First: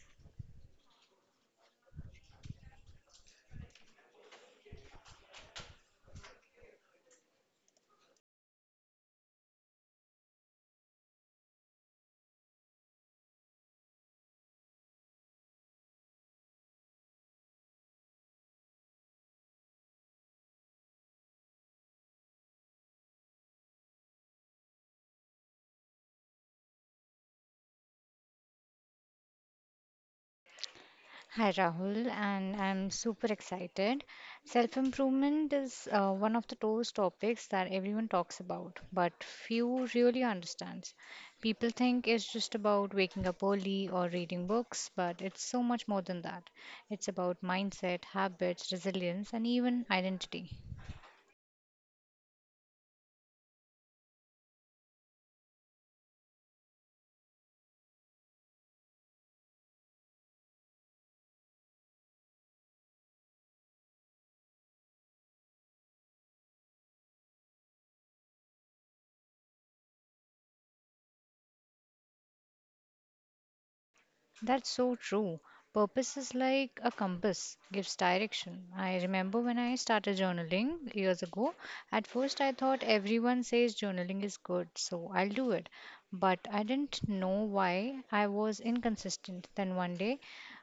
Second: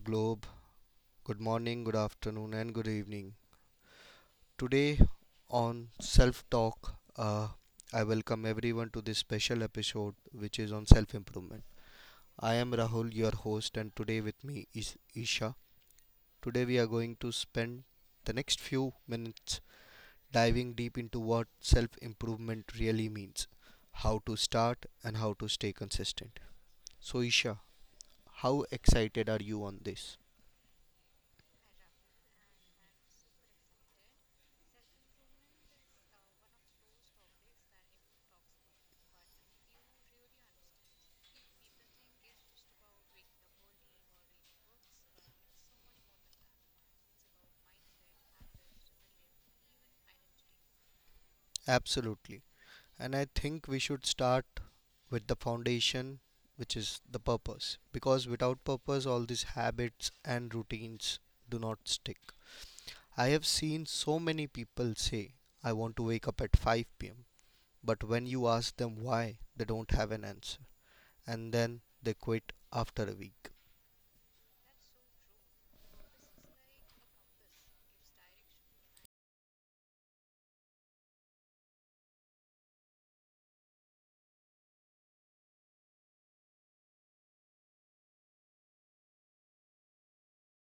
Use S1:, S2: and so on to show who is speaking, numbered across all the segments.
S1: globe. Good morning, good afternoon, and good evening. Today on Self Talk, I welcome everyone to this special episode which is on self improvement. I am Rahul, your host, and today with me is Isha. Today we are going to spend the next few minutes diving deep into what self improvement really means, how to start, and how to stay consistent. So, Isha, how excited are you on this?
S2: Hi Rahul, and I'm super excited. Self improvement is one of the those topics that everyone talks about, but few really understands. People think it's just about waking up early or reading books, but it's so much more than that. It's about mindset, habits, resilience, and even identity.
S1: Absolutely. And I think we should start with the foundation, which is the purpose. Because without purpose, all these habits and routines do not stick. I have seen so many people say, I want to wake up at 5 pm. But when you ask them why, they don't have an answer. And then they quit after a week.
S2: That's so true. Purpose is like a compass, gives direction. I remember when I started journaling years ago, at first I thought everyone says journaling is good, so I'll do it. But I didn't know why I was inconsistent. Then one day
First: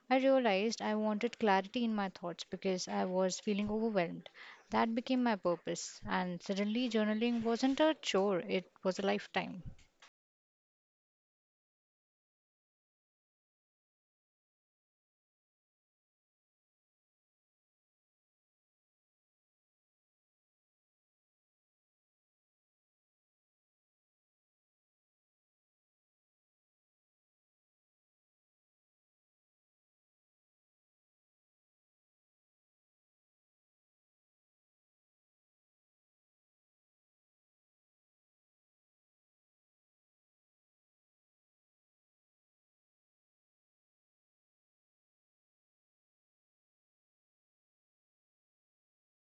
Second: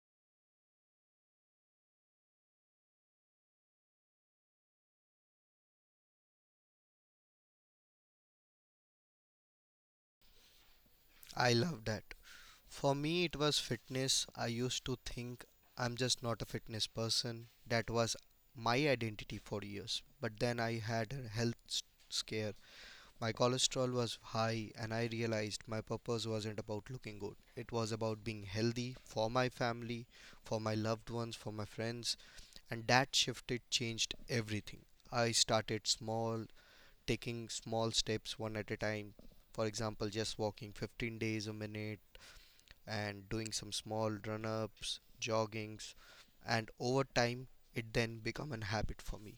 S2: I realized I wanted clarity in my thoughts because I was feeling overwhelmed. That became my purpose, and suddenly journaling wasn't a chore, it was a lifetime.
S1: I love that. For me, it was fitness. I used to think I'm just not a fitness person. That was my identity for years. But then I had a scare. My cholesterol was high, and I realized my purpose wasn't about looking good. It was about being healthy for my family, for my loved ones, for my friends. And that shifted, changed everything. I started small, taking small steps one at a time. For example, just walking 15 days a minute and doing some small run ups, joggings, and over time it then become a habit for me.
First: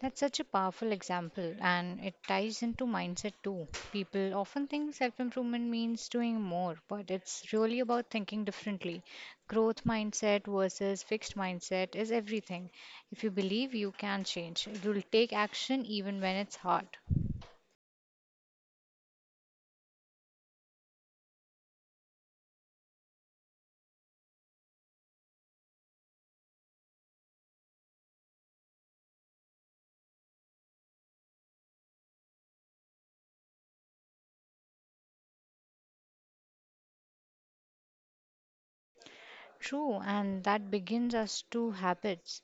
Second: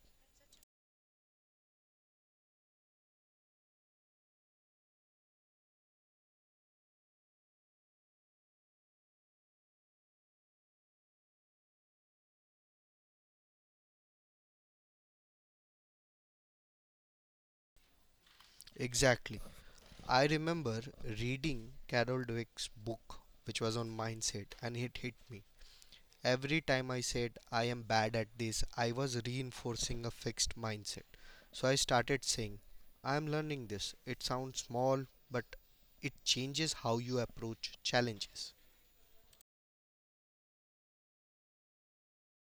S2: That's such a powerful example, and it ties into mindset too. People often think self improvement means doing more, but it's really about thinking differently. Growth mindset versus fixed mindset is everything. If you believe you can change, you'll take action even when it's hard.
S1: Exactly. I remember reading Carol Dweck's book, which was on mindset, and it hit me. Every time I said I am bad at this, I was reinforcing a fixed mindset. So I started saying, I am learning this. It sounds small, but it changes how you approach challenges.
S2: True, and that begins us to habits.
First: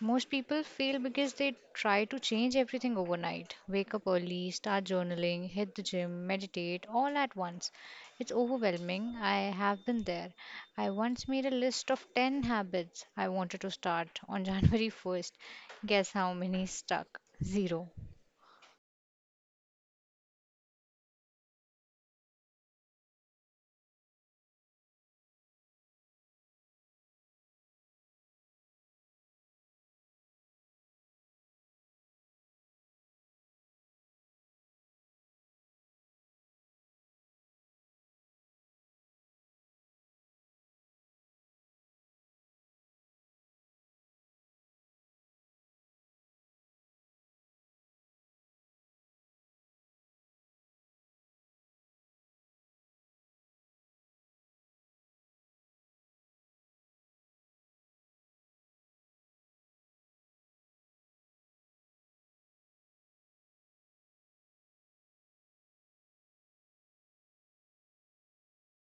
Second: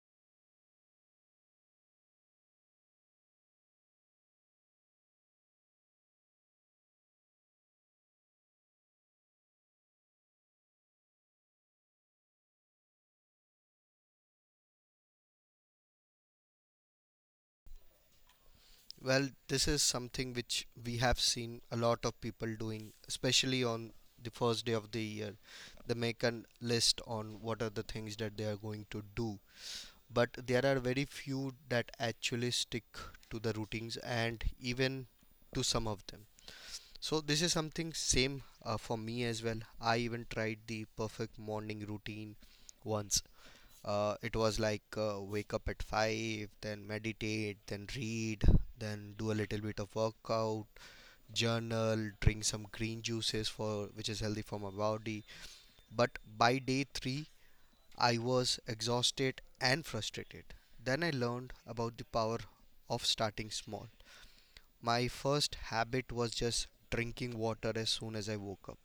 S2: Most people fail because they try to change everything overnight. Wake up early, start journaling, hit the gym, meditate, all at once. It's overwhelming. I have been there. I once made a list of 10 habits I wanted to start on January 1st. Guess how many stuck? Zero.
S1: Well, this is something which we have seen a lot of people doing, especially on the first day of the year. They make a list on what are the things that they are going to do. But there are very few that actually stick to the routines and even to some of them. So this is something same for me as well. I even tried the perfect morning routine once, it was like wake up at 5, then meditate, then read, then do a little bit of workout, journal, drink some green juices for which is healthy for my body. But by day 3, I was exhausted and frustrated. Then I learned about the power of starting small. My first habit was just drinking water as soon as I woke up.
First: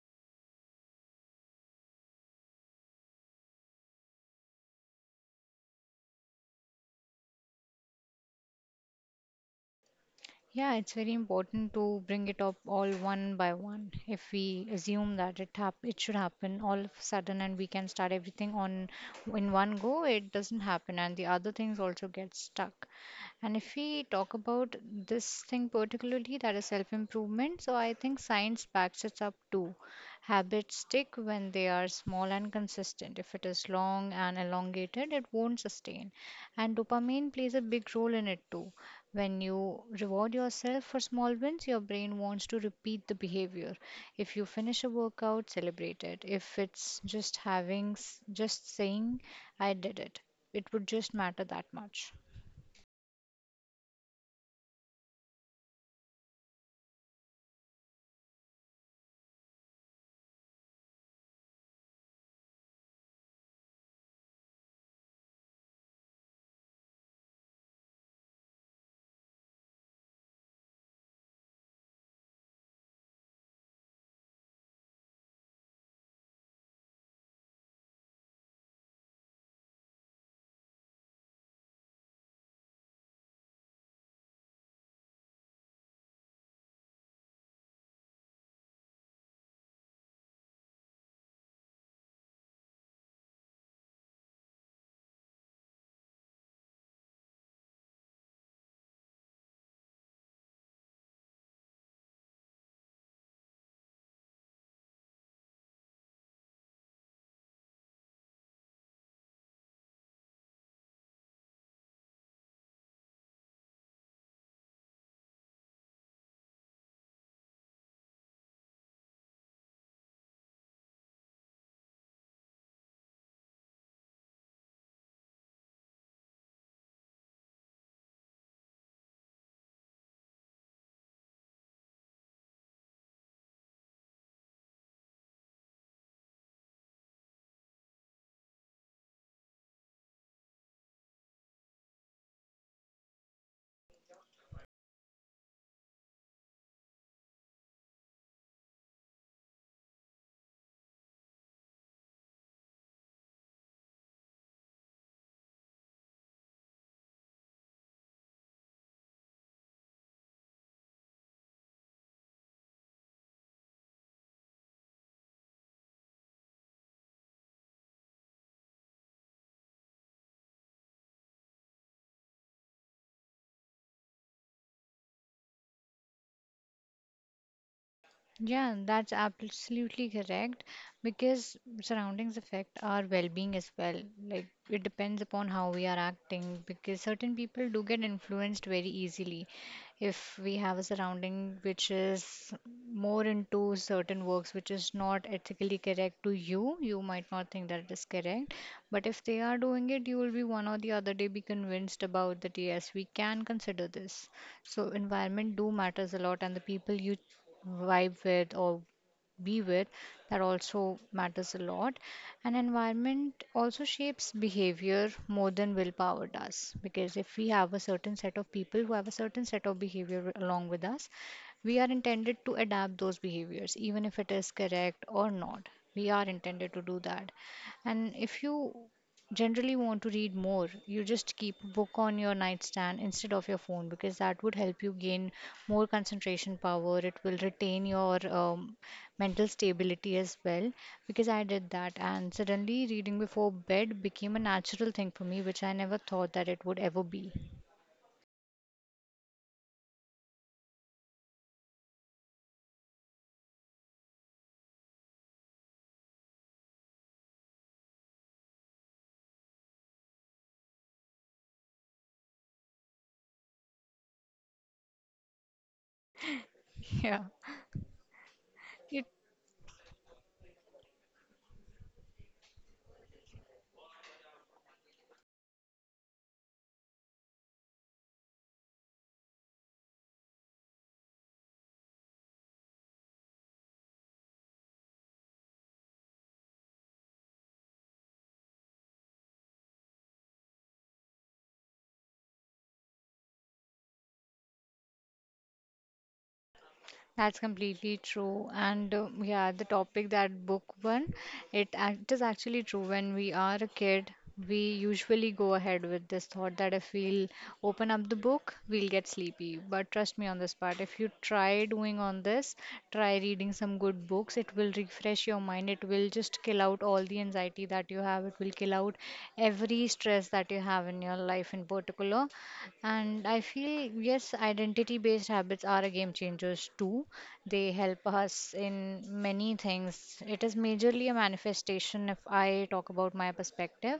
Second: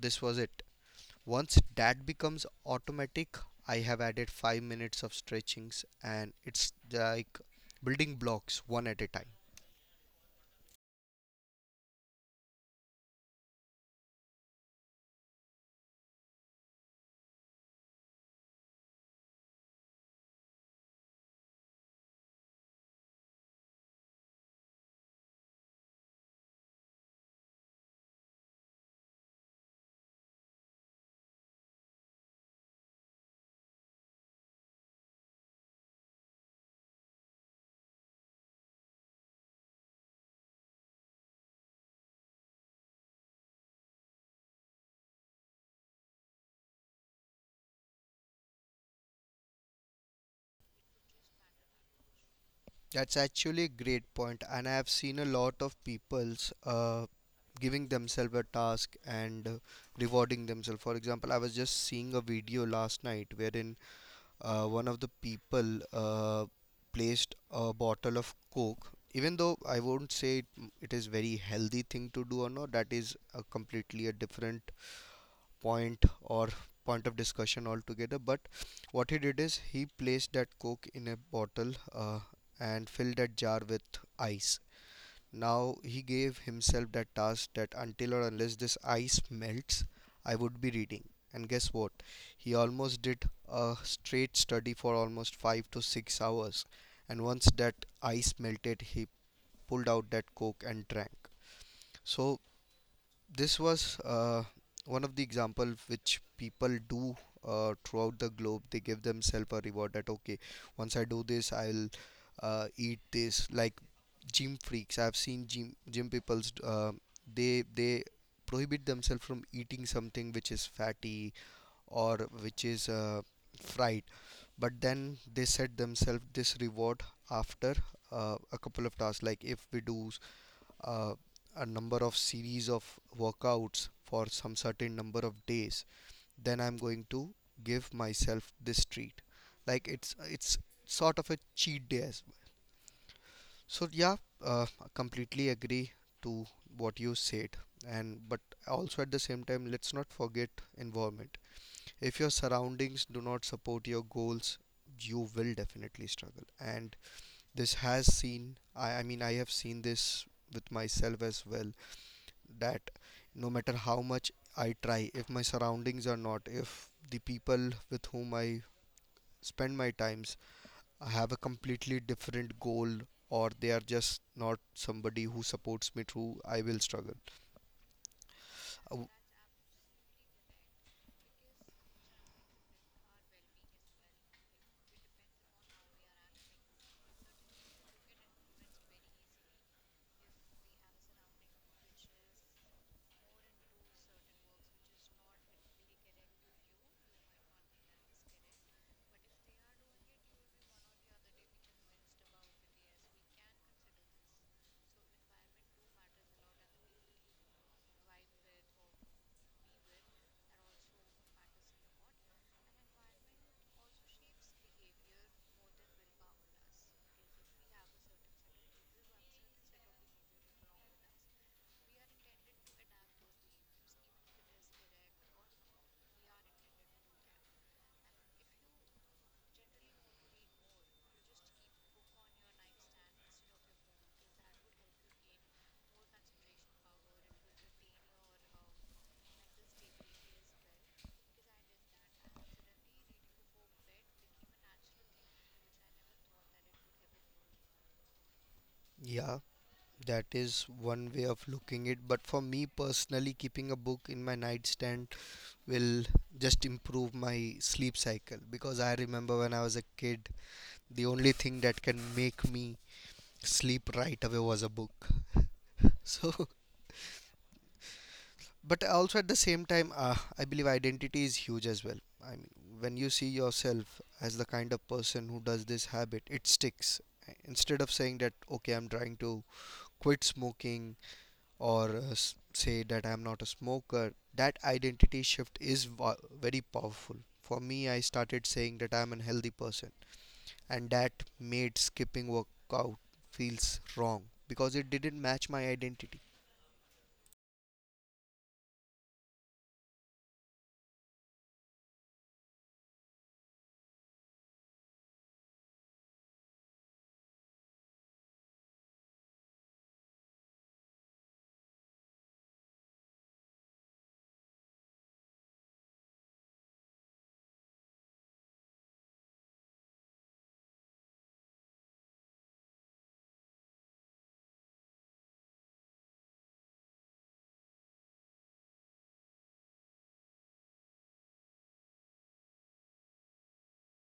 S1: This was it. Once that becomes automatic, I have added 5 minutes of stretchings and it's like building blocks one at a time.
S2: Yeah, it's very important to bring it up all one by one. If we assume that it should happen all of a sudden and we can start everything on in one go, it doesn't happen and the other things also get stuck. And if we talk about this thing particularly, that is self-improvement, so I think science backs it up too. Habits stick when they are small and consistent. If it is long and elongated, it won't sustain. And dopamine plays a big role in it too when you reward yourself for small wins, your brain wants to repeat the behavior. If you finish a workout, celebrate it. If it's just just saying, I did it, it would just matter that much.
S1: That's actually a great point, and I have seen a lot of people's, giving themselves a task and rewarding themselves. For example, I was just seeing a video last night wherein one of the people placed a bottle of coke, even though I won't say it, it is very healthy thing to do or not, that is a completely a different point or point of discussion altogether. But what he did is he placed that coke in a bottle, and filled that jar with ice. Now he gave himself that task that until or unless this ice melts I would be reading. And guess what, he almost did a straight study for almost 5 to 6 hours, and once that ice melted he pulled out that coke and drank. So this was, one of the example which people do throughout the globe. They give themselves a reward that okay, once I do this, I'll eat this. Like gym freaks, I've seen gym people's, they prohibit themselves from eating something which is fatty or which is fried, but then they set themselves this reward after a couple of tasks. Like if we do uh, a number of series of workouts for some certain number of days, then I'm going to give myself this treat. Like it's sort of a cheat day as well. So yeah, I completely agree to what you said. And but also at the same time, let's not forget environment. If your surroundings do not support your goals, you will definitely struggle. And this has I mean I have seen this with myself as well, that no matter how much I try, if my surroundings are not, if the people with whom I spend my times have a completely different goal, or they are just not somebody who supports me through, I will struggle.
S2: Yeah,
S1: Uh,
S2: that's absolutely correct because surroundings affect our well-being as well. Like it depends upon how we are acting because certain people do get influenced very easily. If we have a surrounding which is more into certain works which is not ethically correct to you, you might not think that it is correct. But if they are doing it, you will be one or the other day be convinced about that yes, we can consider this. So environment do matters a lot, and the people you vibe with or be with, that also matters a lot. And environment also shapes behavior more than willpower does, because if we have a certain set of people who have a certain set of behavior along with us, we are intended to adapt those behaviors even if it is correct or not. We are intended to do that. And if you generally want to read more, you just keep a book on your nightstand instead of your phone because that would help you gain more concentration power. It will retain your mental stability as well because I did that and suddenly reading before bed became a natural thing for me, which I never thought that it would ever be.
S1: yeah, that is one way of looking it. But for me personally, keeping a book in my nightstand will just improve my sleep cycle, because I remember when I was a kid, the only thing that can make me sleep right away was a book. So,
S2: Yeah.
S1: but
S2: it
S1: also at the same time, I believe identity is huge as well. I mean, when you see yourself as the kind of person who does this habit, it sticks. Instead of saying that, okay, I'm trying to quit smoking, or say that I'm not a smoker, that identity shift is wa- very powerful. For me, I started saying that I'm a healthy person, and that made skipping workout feels wrong because it didn't match my identity.
S2: That's completely true. And yeah, the topic that book one, it is actually true. When we are a kid, we usually go ahead with this thought that if we'll open up the book, we'll get sleepy. But trust me on this part, if you try doing on this, try reading some good books, it will refresh your mind. It will just kill out all the anxiety that you have. It will kill out every stress that you have in your life in particular. And I feel yes, identity based habits are a game changers too. They help us in many things. It is majorly a manifestation, if I talk about my perspective,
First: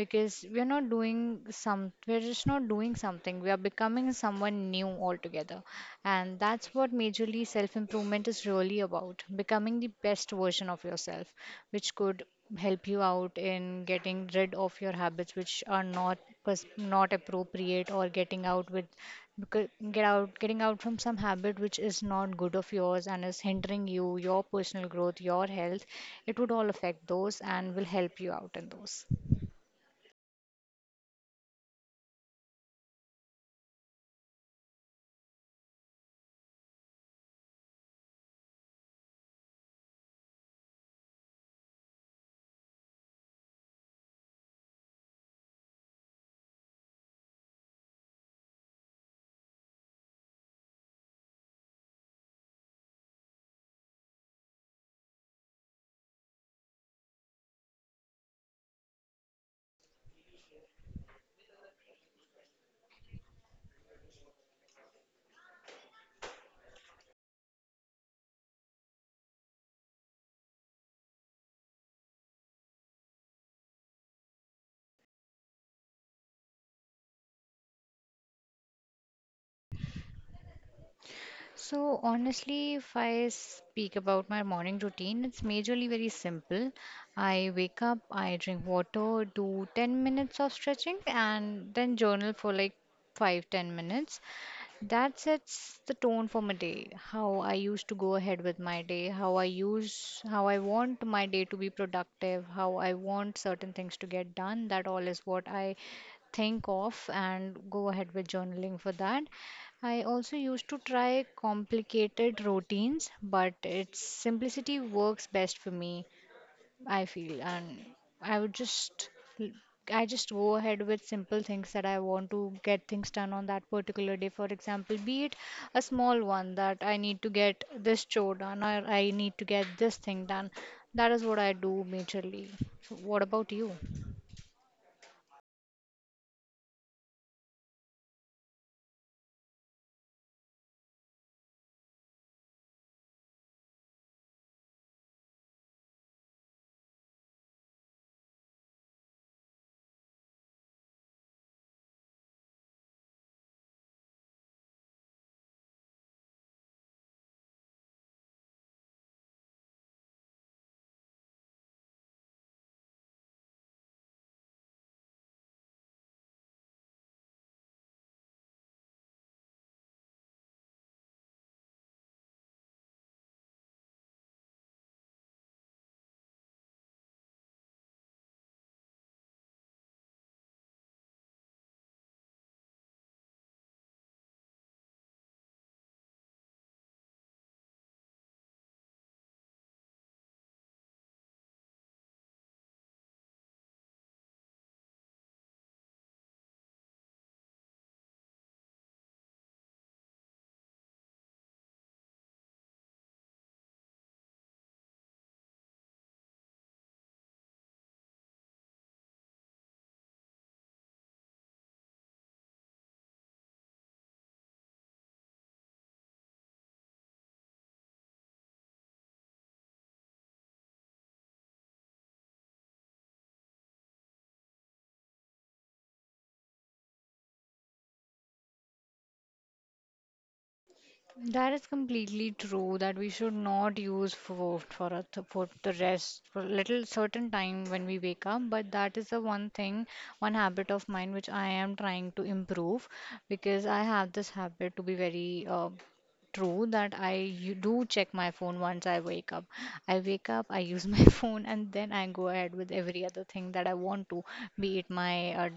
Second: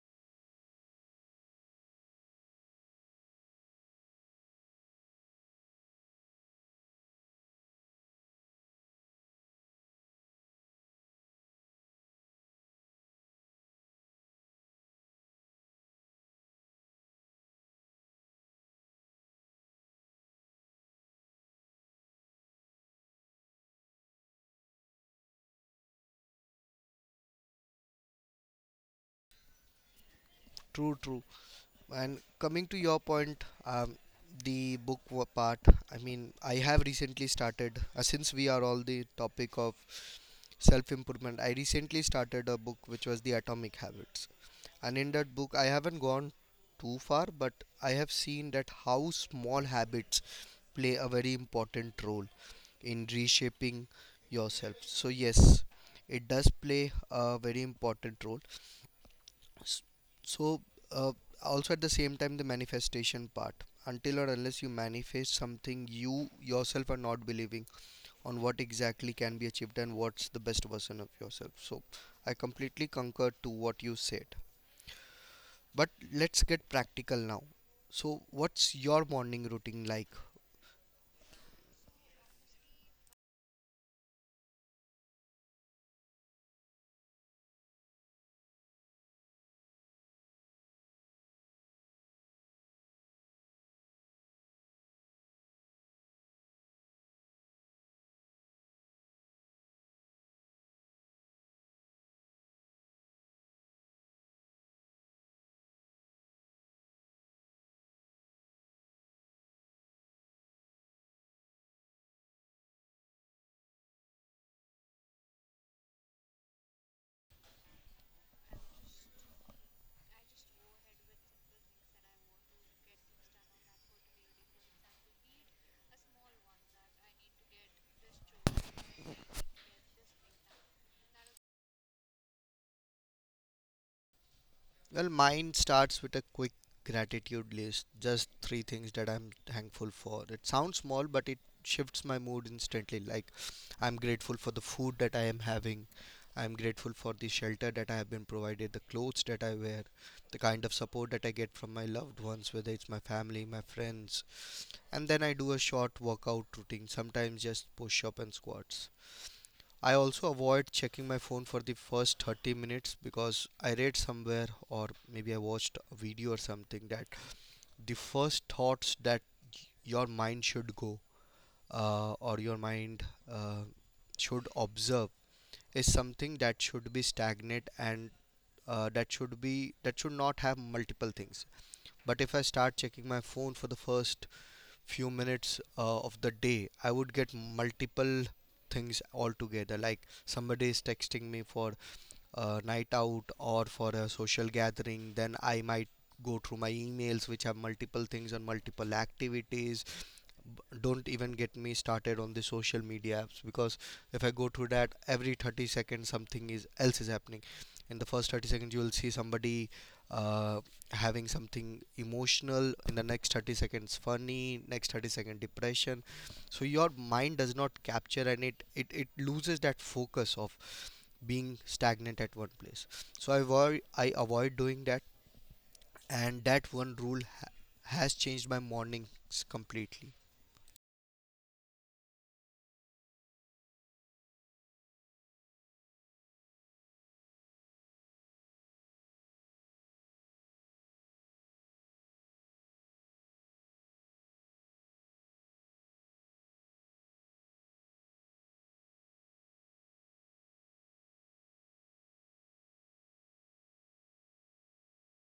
S2: because we're just not doing something, we are becoming someone new altogether. And that's what majorly self improvement is really about, becoming the best version of yourself, which could help you out in getting rid of your habits which are not appropriate, or getting out with getting out from some habit which is not good of yours and is hindering you, your personal growth, your health. It would all affect those and will help you out in those.
S1: True, true. And coming to your point, the part, I mean, I have recently started, since we are all the topic of self improvement, I recently started a book which was The Atomic Habits. And in that book, I haven't gone too far, but I have seen that how small habits play a very important role in reshaping yourself. So, yes, it does play a very important role. S- So, uh, also at the same time, the manifestation part. Until or unless you manifest something, you yourself are not believing on what exactly can be achieved and what's the best version of yourself. So, I completely concur to what you said. But let's get practical now. So, what's your morning routine like?
S2: So honestly, if I speak about my morning routine, it's majorly very simple. I wake up, I drink water, do 10 minutes of stretching, and then journal for like 5-10 minutes. That sets the tone for my day. How I used to go ahead with my day, how I want my day to be productive, how I want certain things to get done. That all is what I think of and go ahead with journaling for that. I also used to try complicated routines, but its simplicity works best for me. I feel, and I would just, l- I just go ahead with simple things that I want to get things done on that particular day. For example, be it a small one that I need to get this chore done or I need to get this thing done. That is what I do majorly. So what about you?
S1: Well, mine starts with a quick gratitude list, just three things that I'm thankful for. It sounds small, but it shifts my mood instantly. Like, I'm grateful for the food that I am having, I'm grateful for the shelter that I have been provided, the clothes that I wear, the kind of support that I get from my loved ones, whether it's my family, my friends. And then I do a short workout routine, sometimes just push up and squats. I also avoid checking my phone for the first 30 minutes, because I read somewhere or maybe I watched a video or something that the first thoughts that your mind should go, or your mind uh, should observe is something that should be stagnant, and that should be that should not have multiple things. But if I start checking my phone for the first few minutes of the day, I would get multiple things altogether, like somebody is texting me for a night out or for a social gathering, then I might go through my emails, which have multiple things and multiple activities. Don't even get me started on the social media apps, because if I go through that, every 30 seconds something is else is happening. In the first 30 seconds, you will see somebody uh, having something emotional. In the next 30 seconds, funny. Next 30-second, depression. So your mind does not capture, and it loses that focus of being stagnant at one place. So I avoid doing that, and that one rule has changed my mornings completely.
S2: That is completely true that we should not use food for the rest for little certain time when we wake up. But that is the one thing, one habit of mine which I am trying to improve because I have this habit to be very true that I you do check my phone once I wake up. I wake up, I use my phone, and then I go ahead with every other thing that I want to, be it my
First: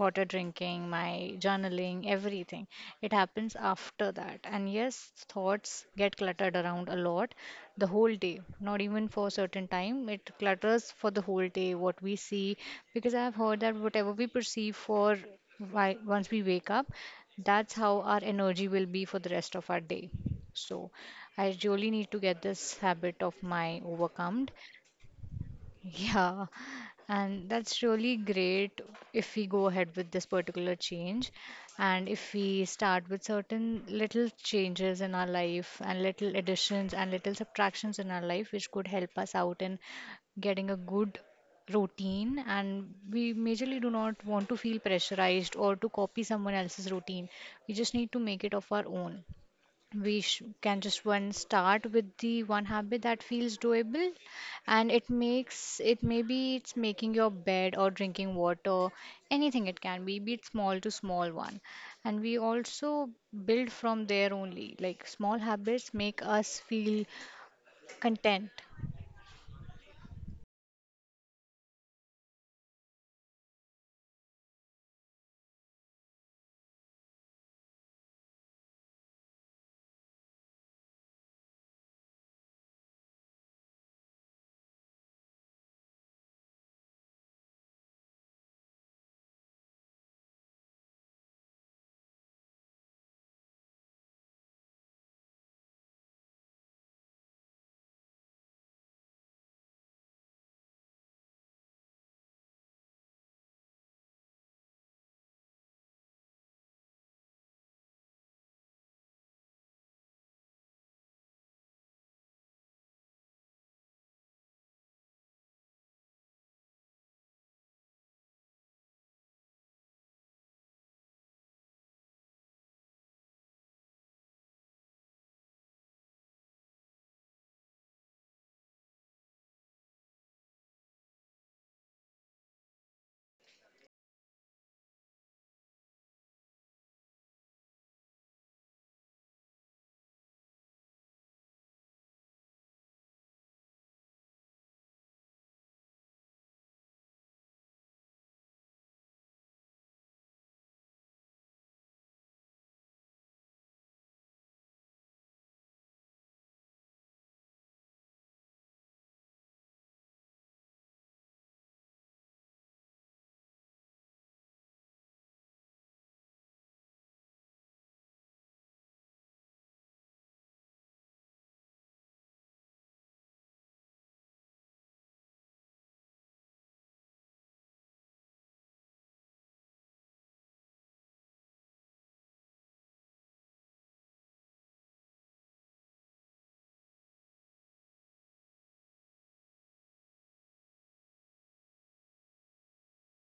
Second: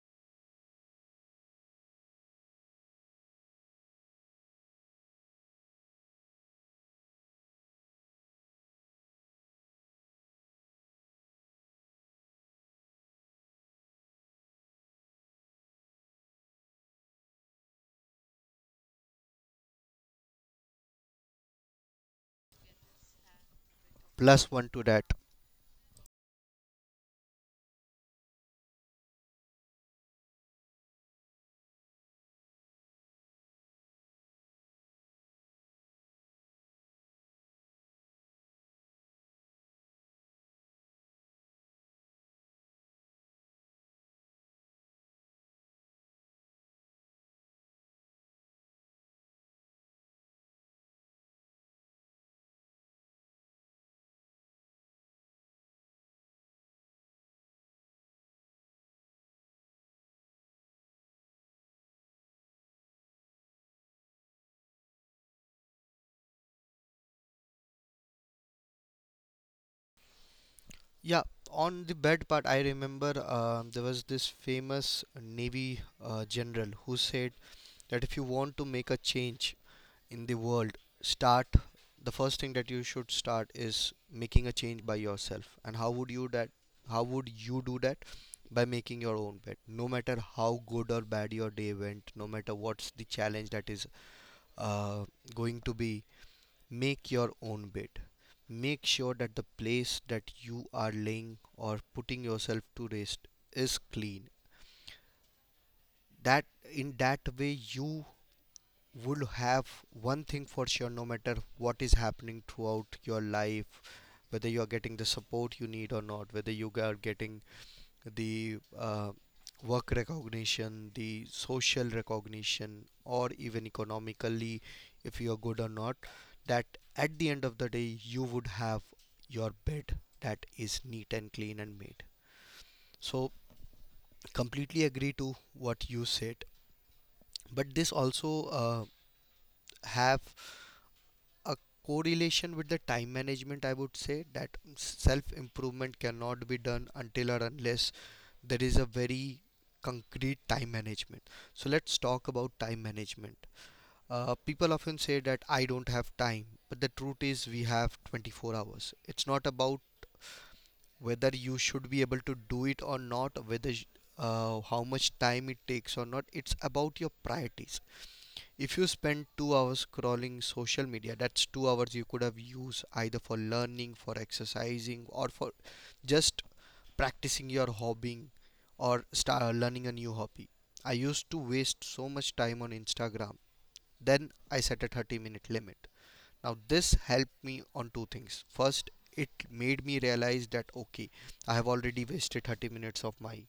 S2: water drinking, my journaling, everything. It happens after that. And yes, thoughts get cluttered around a lot the whole day, not even for a certain time. It clutters for the whole day, what we see, because I've heard that whatever we perceive for why, once we wake up, that's how our energy will be for the rest of our day. So I really need to get this habit of my overcome.
S1: Plus one to that.
S2: Yeah, and that's really great if we go ahead with this particular change, and if we start with certain little changes in our life and little additions and little subtractions in our life, which could help us out in getting a good routine. And we majorly do not want to feel pressurized or to copy someone else's routine. We just need to make it of our own. We can just one start with the one habit that feels doable, and it makes it, maybe it's making your bed or drinking water, anything it can be it small to small one. And we also build from there only. Like, small habits make us feel content.
S1: Yeah, on the bed part, I remember there was this famous navy general who said that if you want to make a change in the world, start, the first thing that you should start is making a change by yourself. And how would you do that? By making your own bed, no matter how good or bad your day went, no matter what's the challenge that is uh, going to be, make your own bed, make sure that the place that you are laying or putting yourself to rest is clean. That, in that way, you would have one thing for sure no matter what is happening throughout your life, whether you are getting the support you need or not, whether you are getting the work recognition, the social recognition, or even economically if you are good or not, that at the end of the day you would have your bed that is neat and clean and made. So, completely agree to what you said. But this also have a correlation with the time management. I would say that self improvement cannot be done until or unless there is a very concrete time management. So let's talk about time management. People Often say that I don't have time, but the truth is we have 24 hours. It's not about whether you should be able to do it or not, whether how much time it takes or not. It's about your priorities. If you spend 2 hours scrolling social media, that's 2 hours you could have used either for learning, for exercising, or for just practicing your hobby or start learning a new hobby. I used to waste so much time on Instagram. Then I set a 30-minute limit. Now, this helped me on two things. First, it made me realize that okay, I have already wasted 30 minutes of my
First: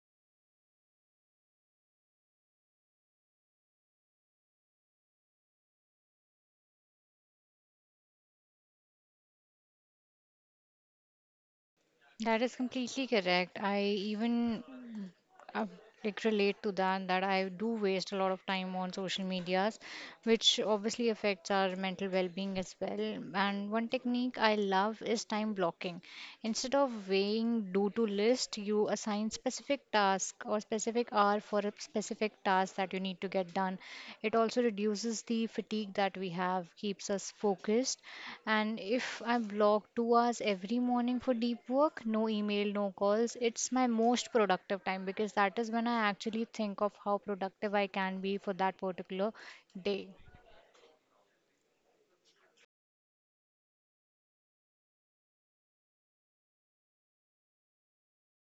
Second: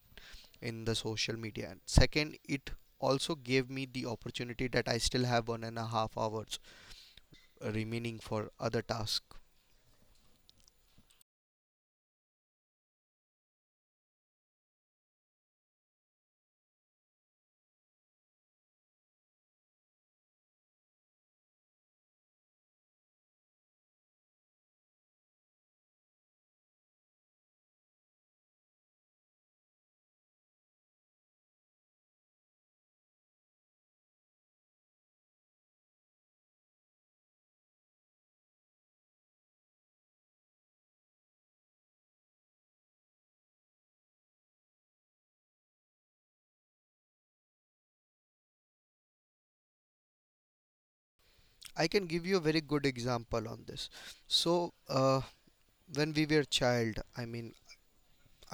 S1: in the social media, and second, it also gave me the opportunity that I still have 1.5 hours remaining for other tasks.
S2: That is completely correct. I like relate to that, that I do waste a lot of time on social medias, which obviously affects our mental well-being as well. And one technique I love is time blocking. Instead of weighing do-to list, you assign specific task or specific hour for a specific task that you need to get done. It also reduces the fatigue that we have, keeps us focused. And if I block 2 hours every morning for deep work, no email, no calls, it's my most productive time because that is when I actually think of how productive I can be for that particular day.
S1: I can give you a very good example on this. So when we were child, I mean,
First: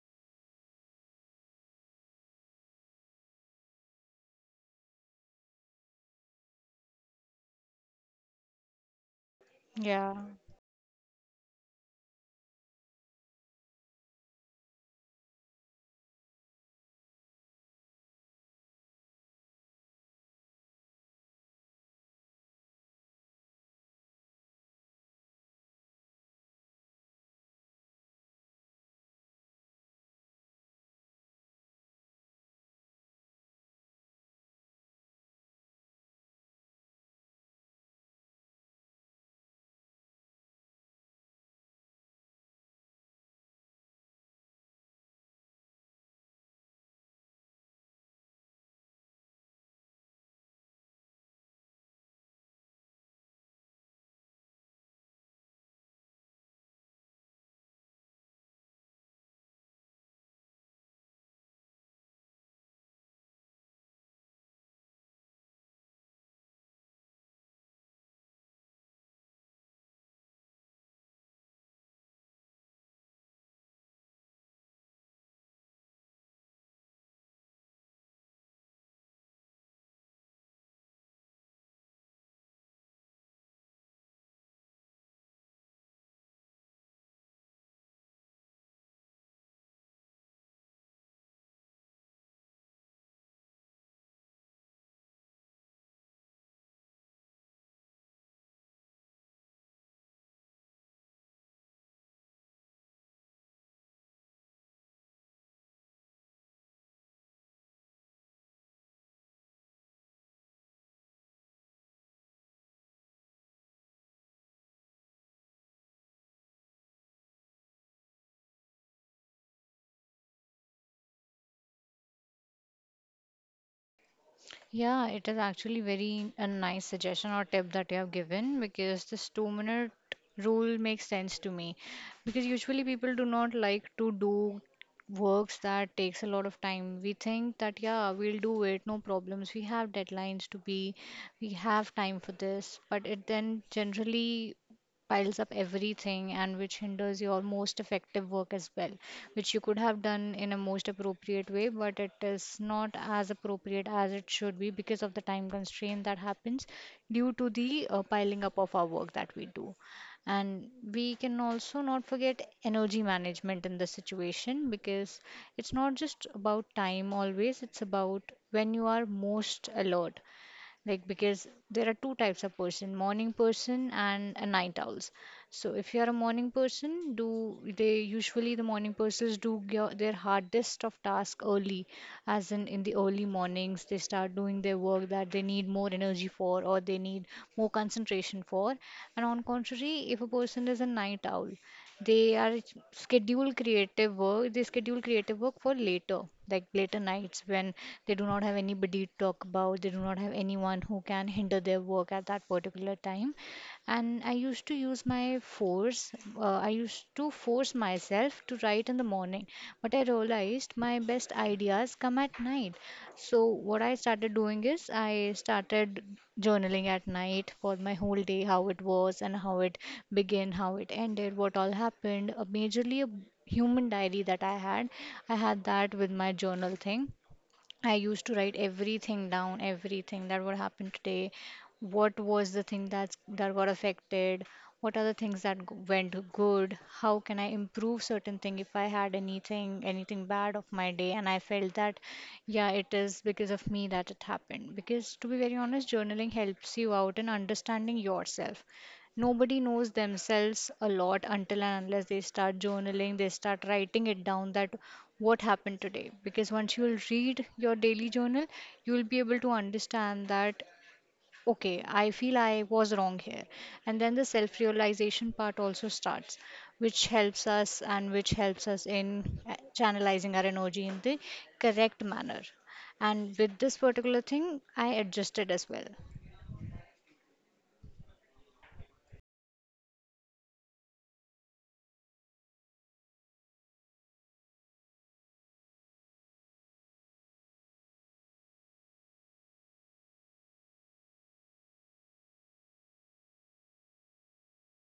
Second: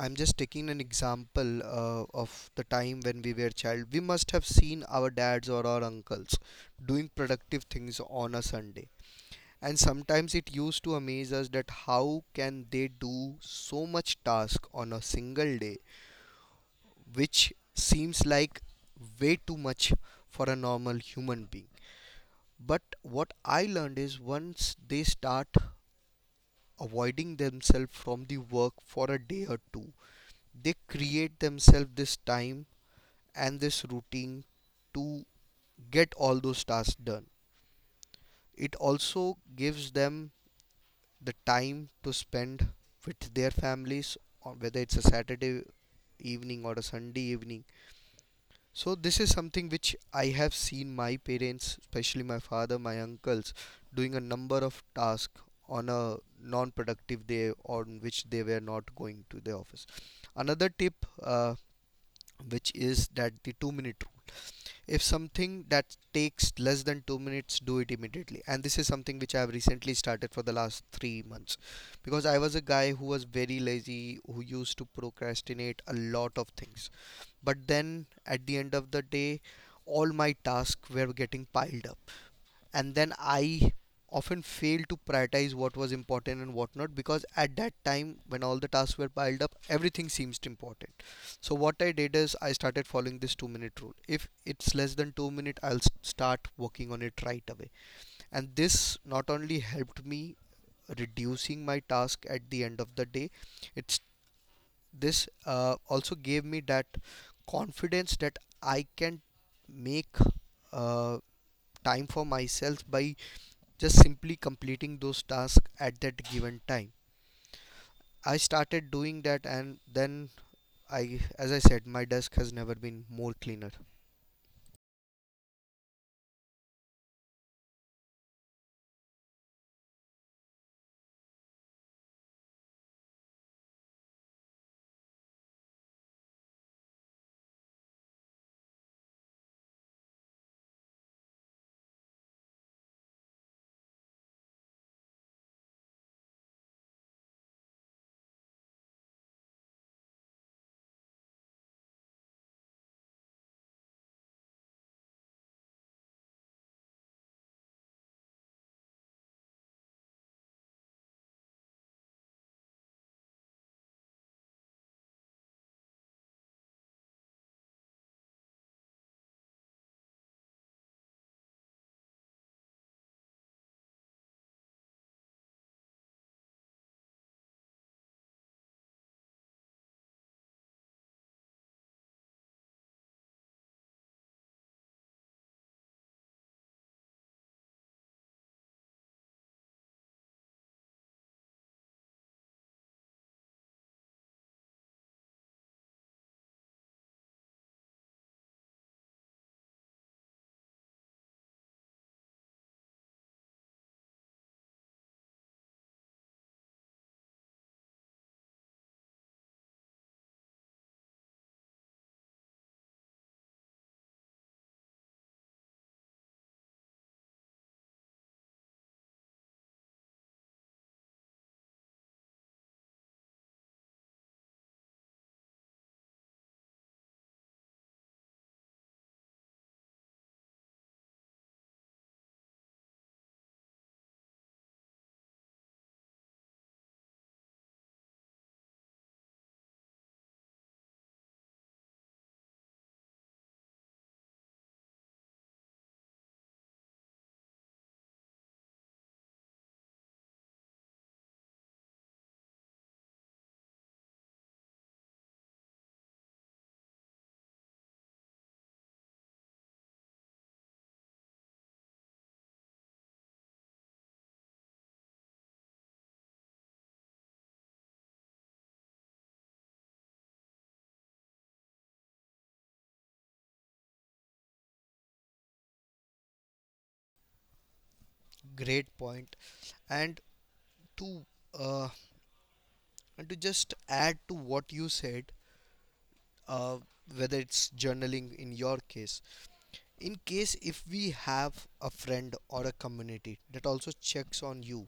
S1: I'm just taking an example of the time when we were child, we must have seen our dads or our uncles doing productive things on a Sunday. And
S2: Yeah.
S1: sometimes it used to amaze us that how can they do so much task on a single day, which seems like way too much for a normal human being. But what I learned is once they start avoiding themselves from the work for a day or two, they create themselves this time and this routine to get all those tasks done. It also gives them the time to spend with their families, or whether it's a Saturday evening or a Sunday evening. So this is something which I have seen my parents, especially my father, my uncles, doing a number of tasks on a non-productive day on which they were not going to the office. Another tip, uh, which is that the two-minute rule. If something that takes less than 2 minutes, do it immediately. And this is something which I have recently started for the last 3 months, because I was a guy who was very lazy, who used to procrastinate a lot of things. But then at the end of the day, all my tasks were getting piled up, and then I often failed to prioritize what was important and what not, because at that time when all the tasks were piled up, everything seems important. So what I did is I started following this 2-minute rule. If it's less than 2 minutes, I'll start working on it right away. And this not only helped me reducing my task at the end of the day, it's this also gave me that confidence that I can make uh, time for myself by just simply completing those tasks at that given time. I started doing that, and then I, as I said, my desk has never been more cleaner.
S2: Yeah, it is actually very a nice suggestion or tip that you have given because this 2 minute rule makes sense to me because usually people do not like to do works that takes a lot of time. We think that yeah, we'll do it, no problems. We have deadlines to be, we have time for this, but it then generally piles up everything and which hinders your most effective work as well, which you could have done in a most appropriate way, but it is not as appropriate as it should be because of the time constraint that happens due to the piling up of our work that we do. And we can also not forget energy management in this situation because it's not just about time always, it's about when you are most alert, like because there are two types of person, morning person and a night owls. So if you are a morning person, do they usually the morning persons do their hardest of task early, as in the early mornings they start doing their work that they need more energy for or they need more concentration for. And on contrary, if a person is a night owl, schedule creative work. They schedule creative work for later, like later nights when they do not have anybody to talk about. They do not have anyone who can hinder their work at that particular time. And I used to use my force. I used to force myself to write in the morning, but I realized my best ideas come at night. So what I started doing is I started journaling at night for my whole day, how it was and how it began, how it ended, what all happened. Majorly a human diary that I had. I had that with my journal thing, I used to write everything down, everything that would happen today. What was the thing that got affected? What are the things that went good? How can I improve certain thing if I had anything bad of my day and I felt that yeah, it is because of me that it happened. Because to be very honest, journaling helps you out in understanding yourself. Nobody knows themselves a lot until and unless they start journaling, they start writing it down that what happened today. Because once you will read your daily journal, you will be able to understand that, okay, I feel I was wrong here. And then the self realization part also starts, which helps us in channelizing our energy in the correct manner. And with this particular thing, I adjusted as well.
S1: Great point. And to uh, and to just add to what you said, uh, whether it's journaling in your case, in case if we have a friend or a community that also checks on you,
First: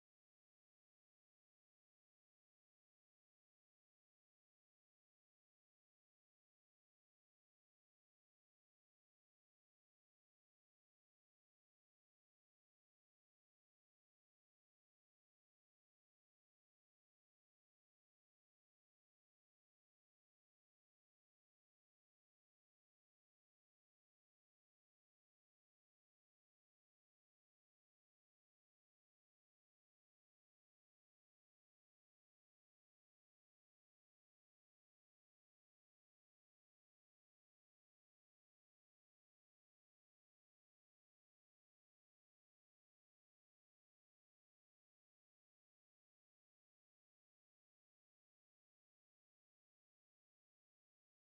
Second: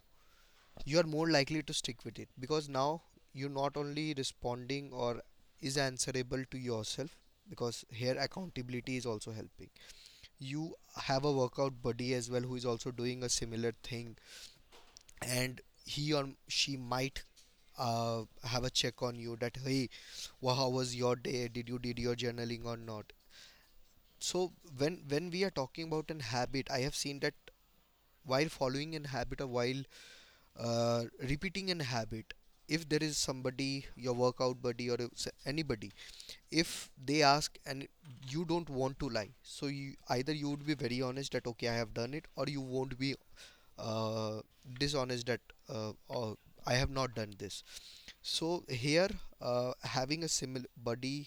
S1: you are more likely to stick with it, because now you're not only responding or is answerable to yourself, because here accountability is also helping you. Have a workout buddy as well who is also doing a similar thing, and he or she might have a check on you that hey, how was your day, did you did your journaling or not? So when we are talking about an habit, I have seen that while following an habit or while uh, repeating an habit, if there is somebody, your workout buddy or anybody, if they ask and you don't want to lie, so you either you would be very honest that okay, I have done it, or you won't be uh, dishonest that uh, oh, I have not done this. So here, having a similar buddy,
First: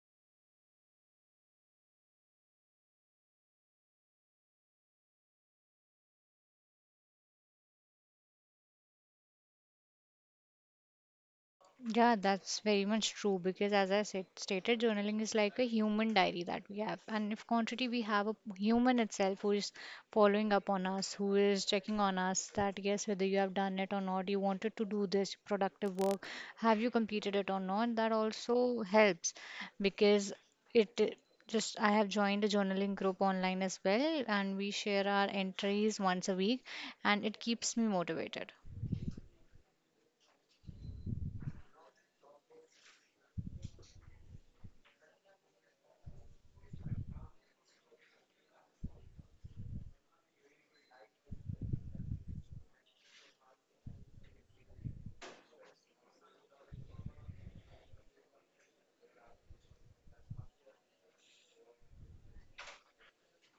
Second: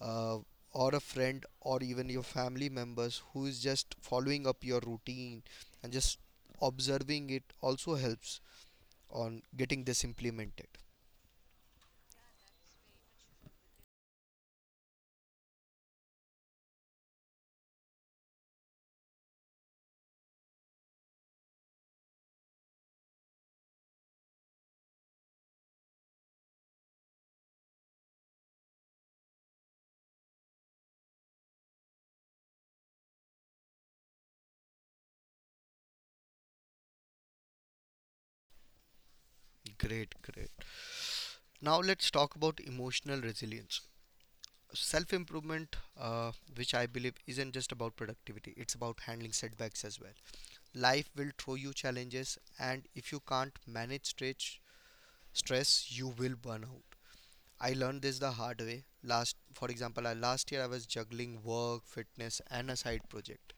S1: uh, or a friend or even your family members who is just following up your routine and just observing it also helps on getting this implemented.
S2: Yeah, that's very much true because, as I said, stated journaling is like a human diary that we have. And if contrary, we have a human itself who is following up on us, who is checking on us that yes, whether you have done it or not, you wanted to do this productive work, have you completed it or not, that also helps because it just I have joined a journaling group online as well, and we share our entries once a week, and it keeps me motivated.
S1: Great, great. Now let's talk about emotional resilience. Self improvement, which I believe isn't just about productivity, it's about handling setbacks as well. Life will throw you challenges, and if you can't manage stretch stress, you will burn out. I learned this the hard way. For example, last year I was juggling work, fitness, and a side project.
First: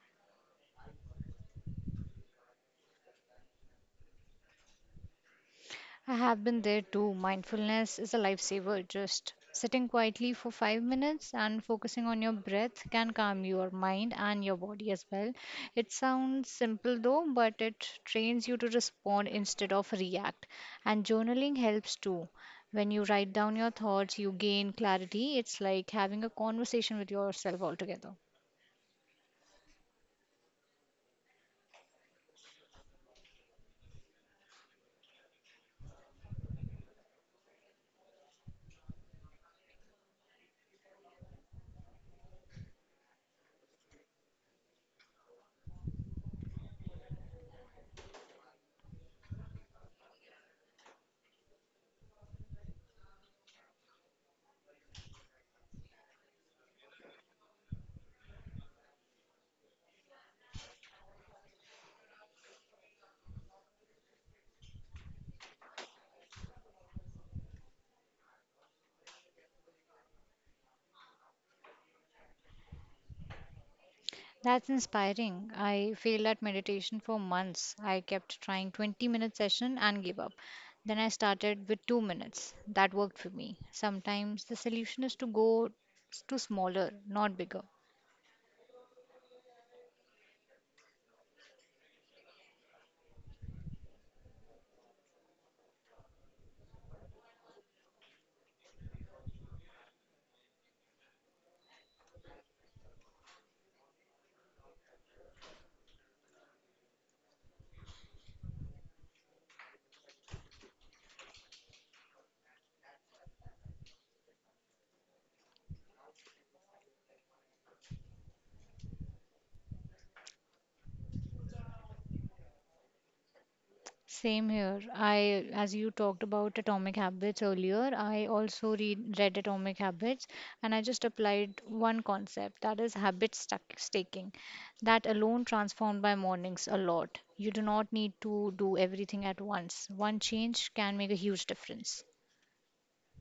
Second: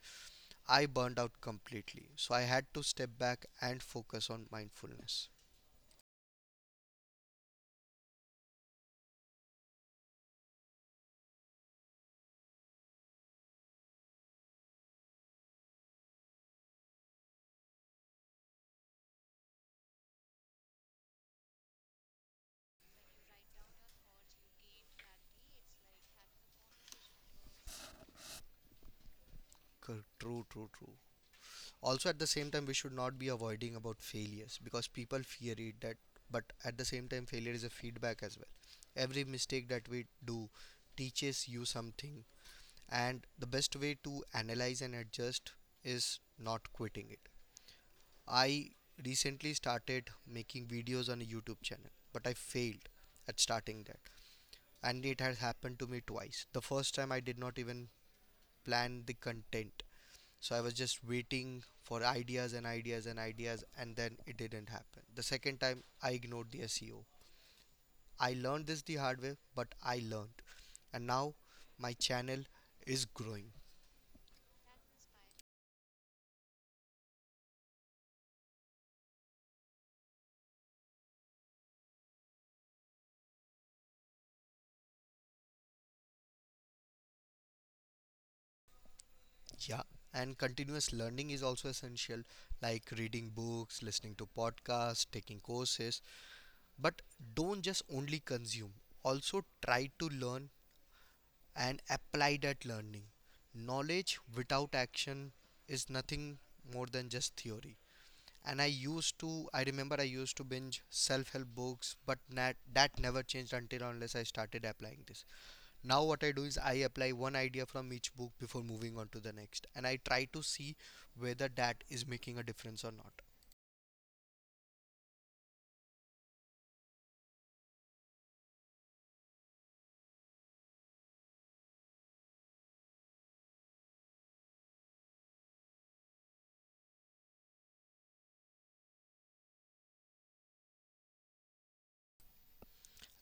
S1: I burned out completely, so I had to step back and focus on mindfulness.
S2: I have been there too. Mindfulness is a lifesaver. Just sitting quietly for 5 minutes and focusing on your breath can calm your mind and your body as well. It sounds simple though, but it trains you to respond instead of react. And journaling helps too. When you write down your thoughts, you gain clarity. It's like having a conversation with yourself altogether.
S1: True, true, true. Also, at the same time, we should not be avoiding about failures because people fear it. That, but at the same time, failure is a feedback as well. Every mistake that we do teaches you something, and the best way to analyze and adjust is not quitting it. I recently started making videos on a YouTube channel, but I failed at starting that. And it has happened to me twice. The first time I did not even plan the content. So I was just waiting for ideas and ideas and ideas, and then it didn't happen. The second time I ignored the SEO. I learned this the hard way, but I learned. And now my channel is growing.
S2: That's inspiring. I failed at meditation for months. I kept trying 20-minute session and gave up. Then I started with 2 minutes. That worked for me. Sometimes the solution is to go to smaller, not bigger.
S1: Yeah, and continuous learning is also essential, like reading books, listening to podcasts, taking courses. But don't just only consume, also try to learn and apply that learning. Knowledge without action is nothing more than just theory. And I used to, I remember I used to binge self help books, but that never changed until unless I started applying this. Now what I do is I apply one idea from each book before moving on to the next, and I try to see whether that is making a difference or not.
S2: Same here. As you talked about Atomic Habits earlier, I also read Atomic Habits, and I just applied one concept, that is habit stuck staking. That alone transformed my mornings a lot. You do not need to do everything at once. One change can make a huge difference.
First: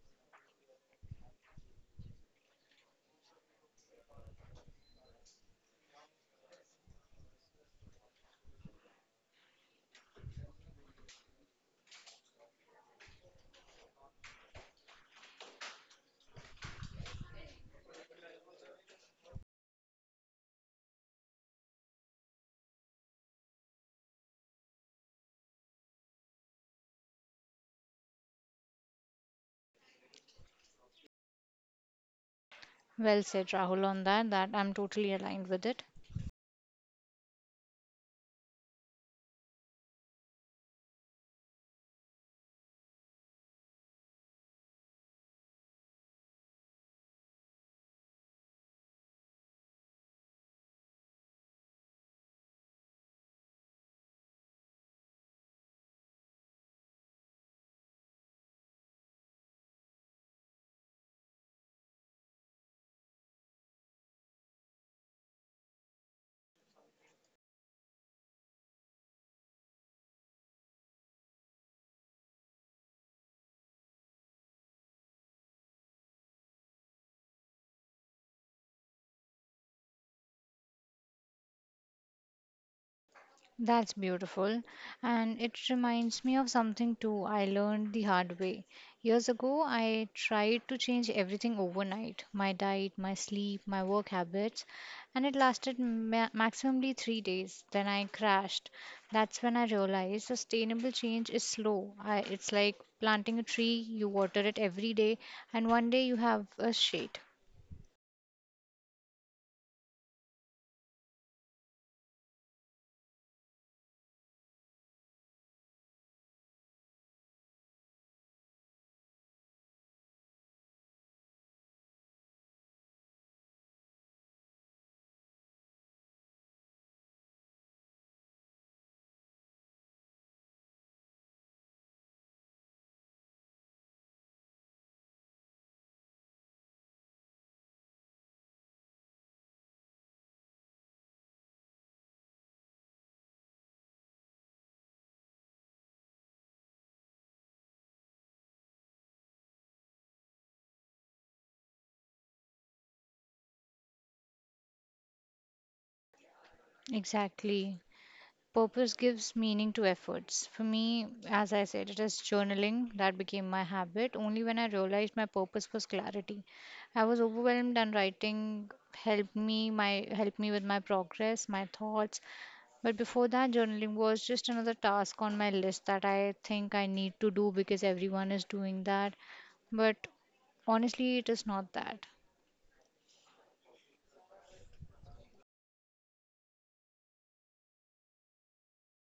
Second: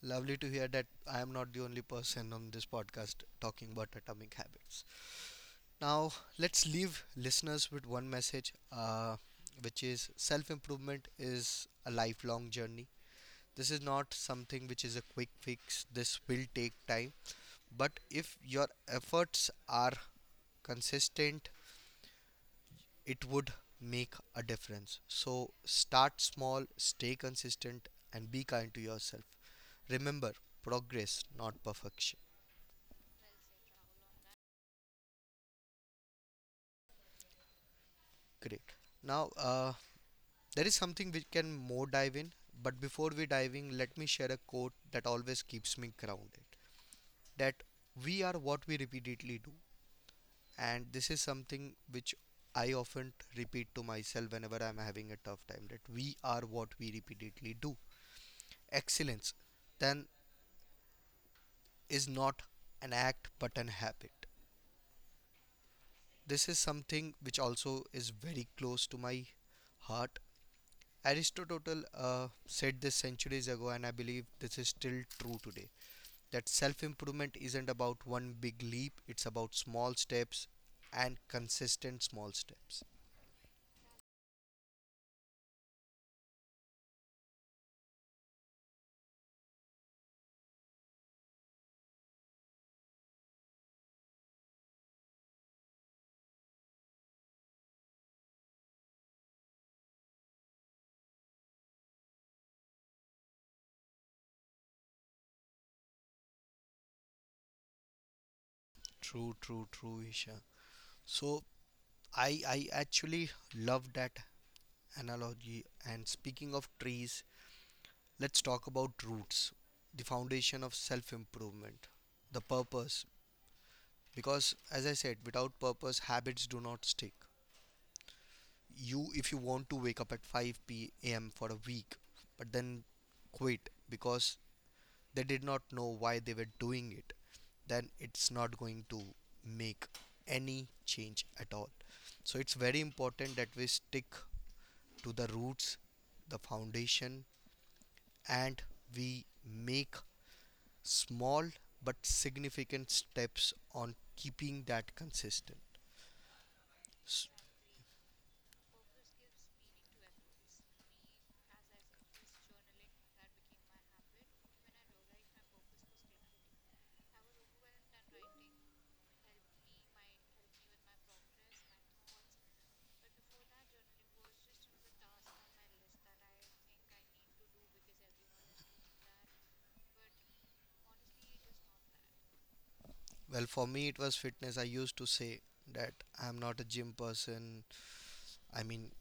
S1: Lovely to hear that I am not the only person on this podcast talking about Atomic Habits. Now let's leave listeners with one message, which is self improvement is a lifelong journey. This is not something which is a quick fix. This will take time. But if your efforts are consistent, it would make a difference. So start small, stay consistent, and be kind to yourself. Remember, progress, not perfection.
S2: Well said, Rahul, on that. That I'm totally aligned with it.
S1: Great. Now, there is something we can more dive in, but before we dive in, let me share a quote that always keeps me grounded. That we are what we repeatedly do, and this is something which I often repeat to myself whenever I'm having a tough time. That we are what we repeatedly do. Excellence then is not an act but an habit. This is something which also is very close to my heart. Aristotle said this centuries ago, and I believe this is still true today, that self improvement isn't about one big leap, it's about small steps and consistent small steps.
S2: That's beautiful. And it reminds me of something too I learned the hard way. Years ago, I tried to change everything overnight, my diet, my sleep, my work habits, and it lasted maximally 3 days. Then I crashed. That's when I realized sustainable change is slow. It's like planting a tree, you water it every day, and one day you have a shade.
S1: True, true, true, Isha. So, I actually love that analogy. And speaking of trees, let's talk about roots, the foundation of self improvement, the purpose. Because, as I said, without purpose, habits do not stick. You, if you want to wake up at 5 p.m. for a week, but then quit because they did not know why they were doing it, then it's not going to make any change at all. So, it's very important that we stick to the roots, the foundation, and we make small but significant steps on keeping that consistent.
S2: Exactly. Purpose gives meaning to efforts. For me, as I said, it is journaling that became my habit only when I realized my purpose was clarity. I was overwhelmed and writing helped me my helped me with my progress, my thoughts. But before that, journaling was just another task on my list that I think I need to do because everyone is doing that. But honestly, it is not that.
S1: Well, for me, it was fitness. I used to say that I'm not a gym person. I mean,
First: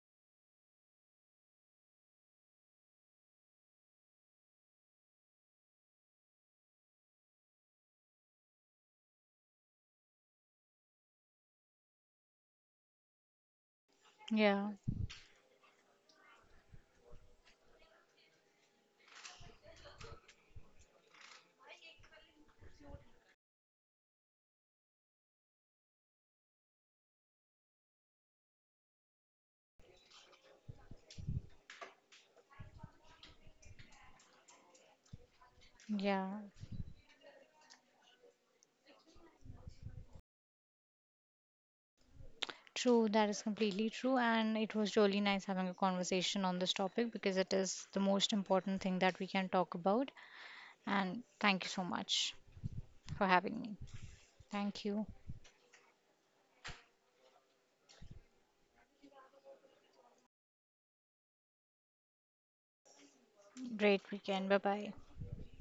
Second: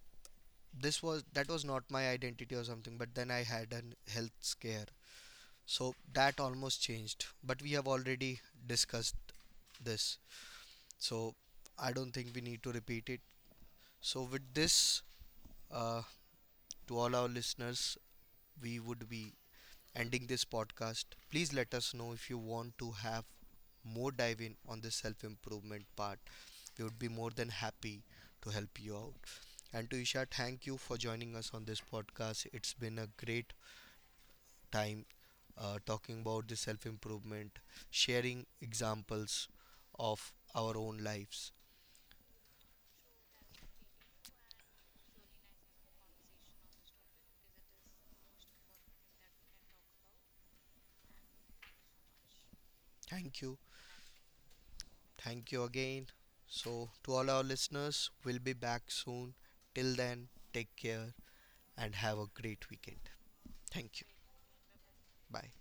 S1: this was that was not my identity or something, but then I had a health scare. So that almost changed. But we have already discussed this. So I don't think we need to repeat it. So, with
S2: Yeah.
S1: this, uh, to all our listeners, we would be ending this podcast. Please let us know if you want to have more dive in on the self improvement part. We would be more than happy to help you out. And to Isha, thank you for joining us on this podcast. It's been a great time talking
S2: Yeah.
S1: about the self improvement, sharing examples of our own lives.
S2: True, that is completely true. And it was really nice having a conversation on this topic because it is the most important thing that we can talk about. And thank you so much for
S1: Thank you.
S2: having me. Thank you.
S1: Thank you again. So, to all our listeners, we'll be back soon. Till then, take care. And have a great weekend. Thank you.
S2: Great weekend. Bye bye.
S1: Bye.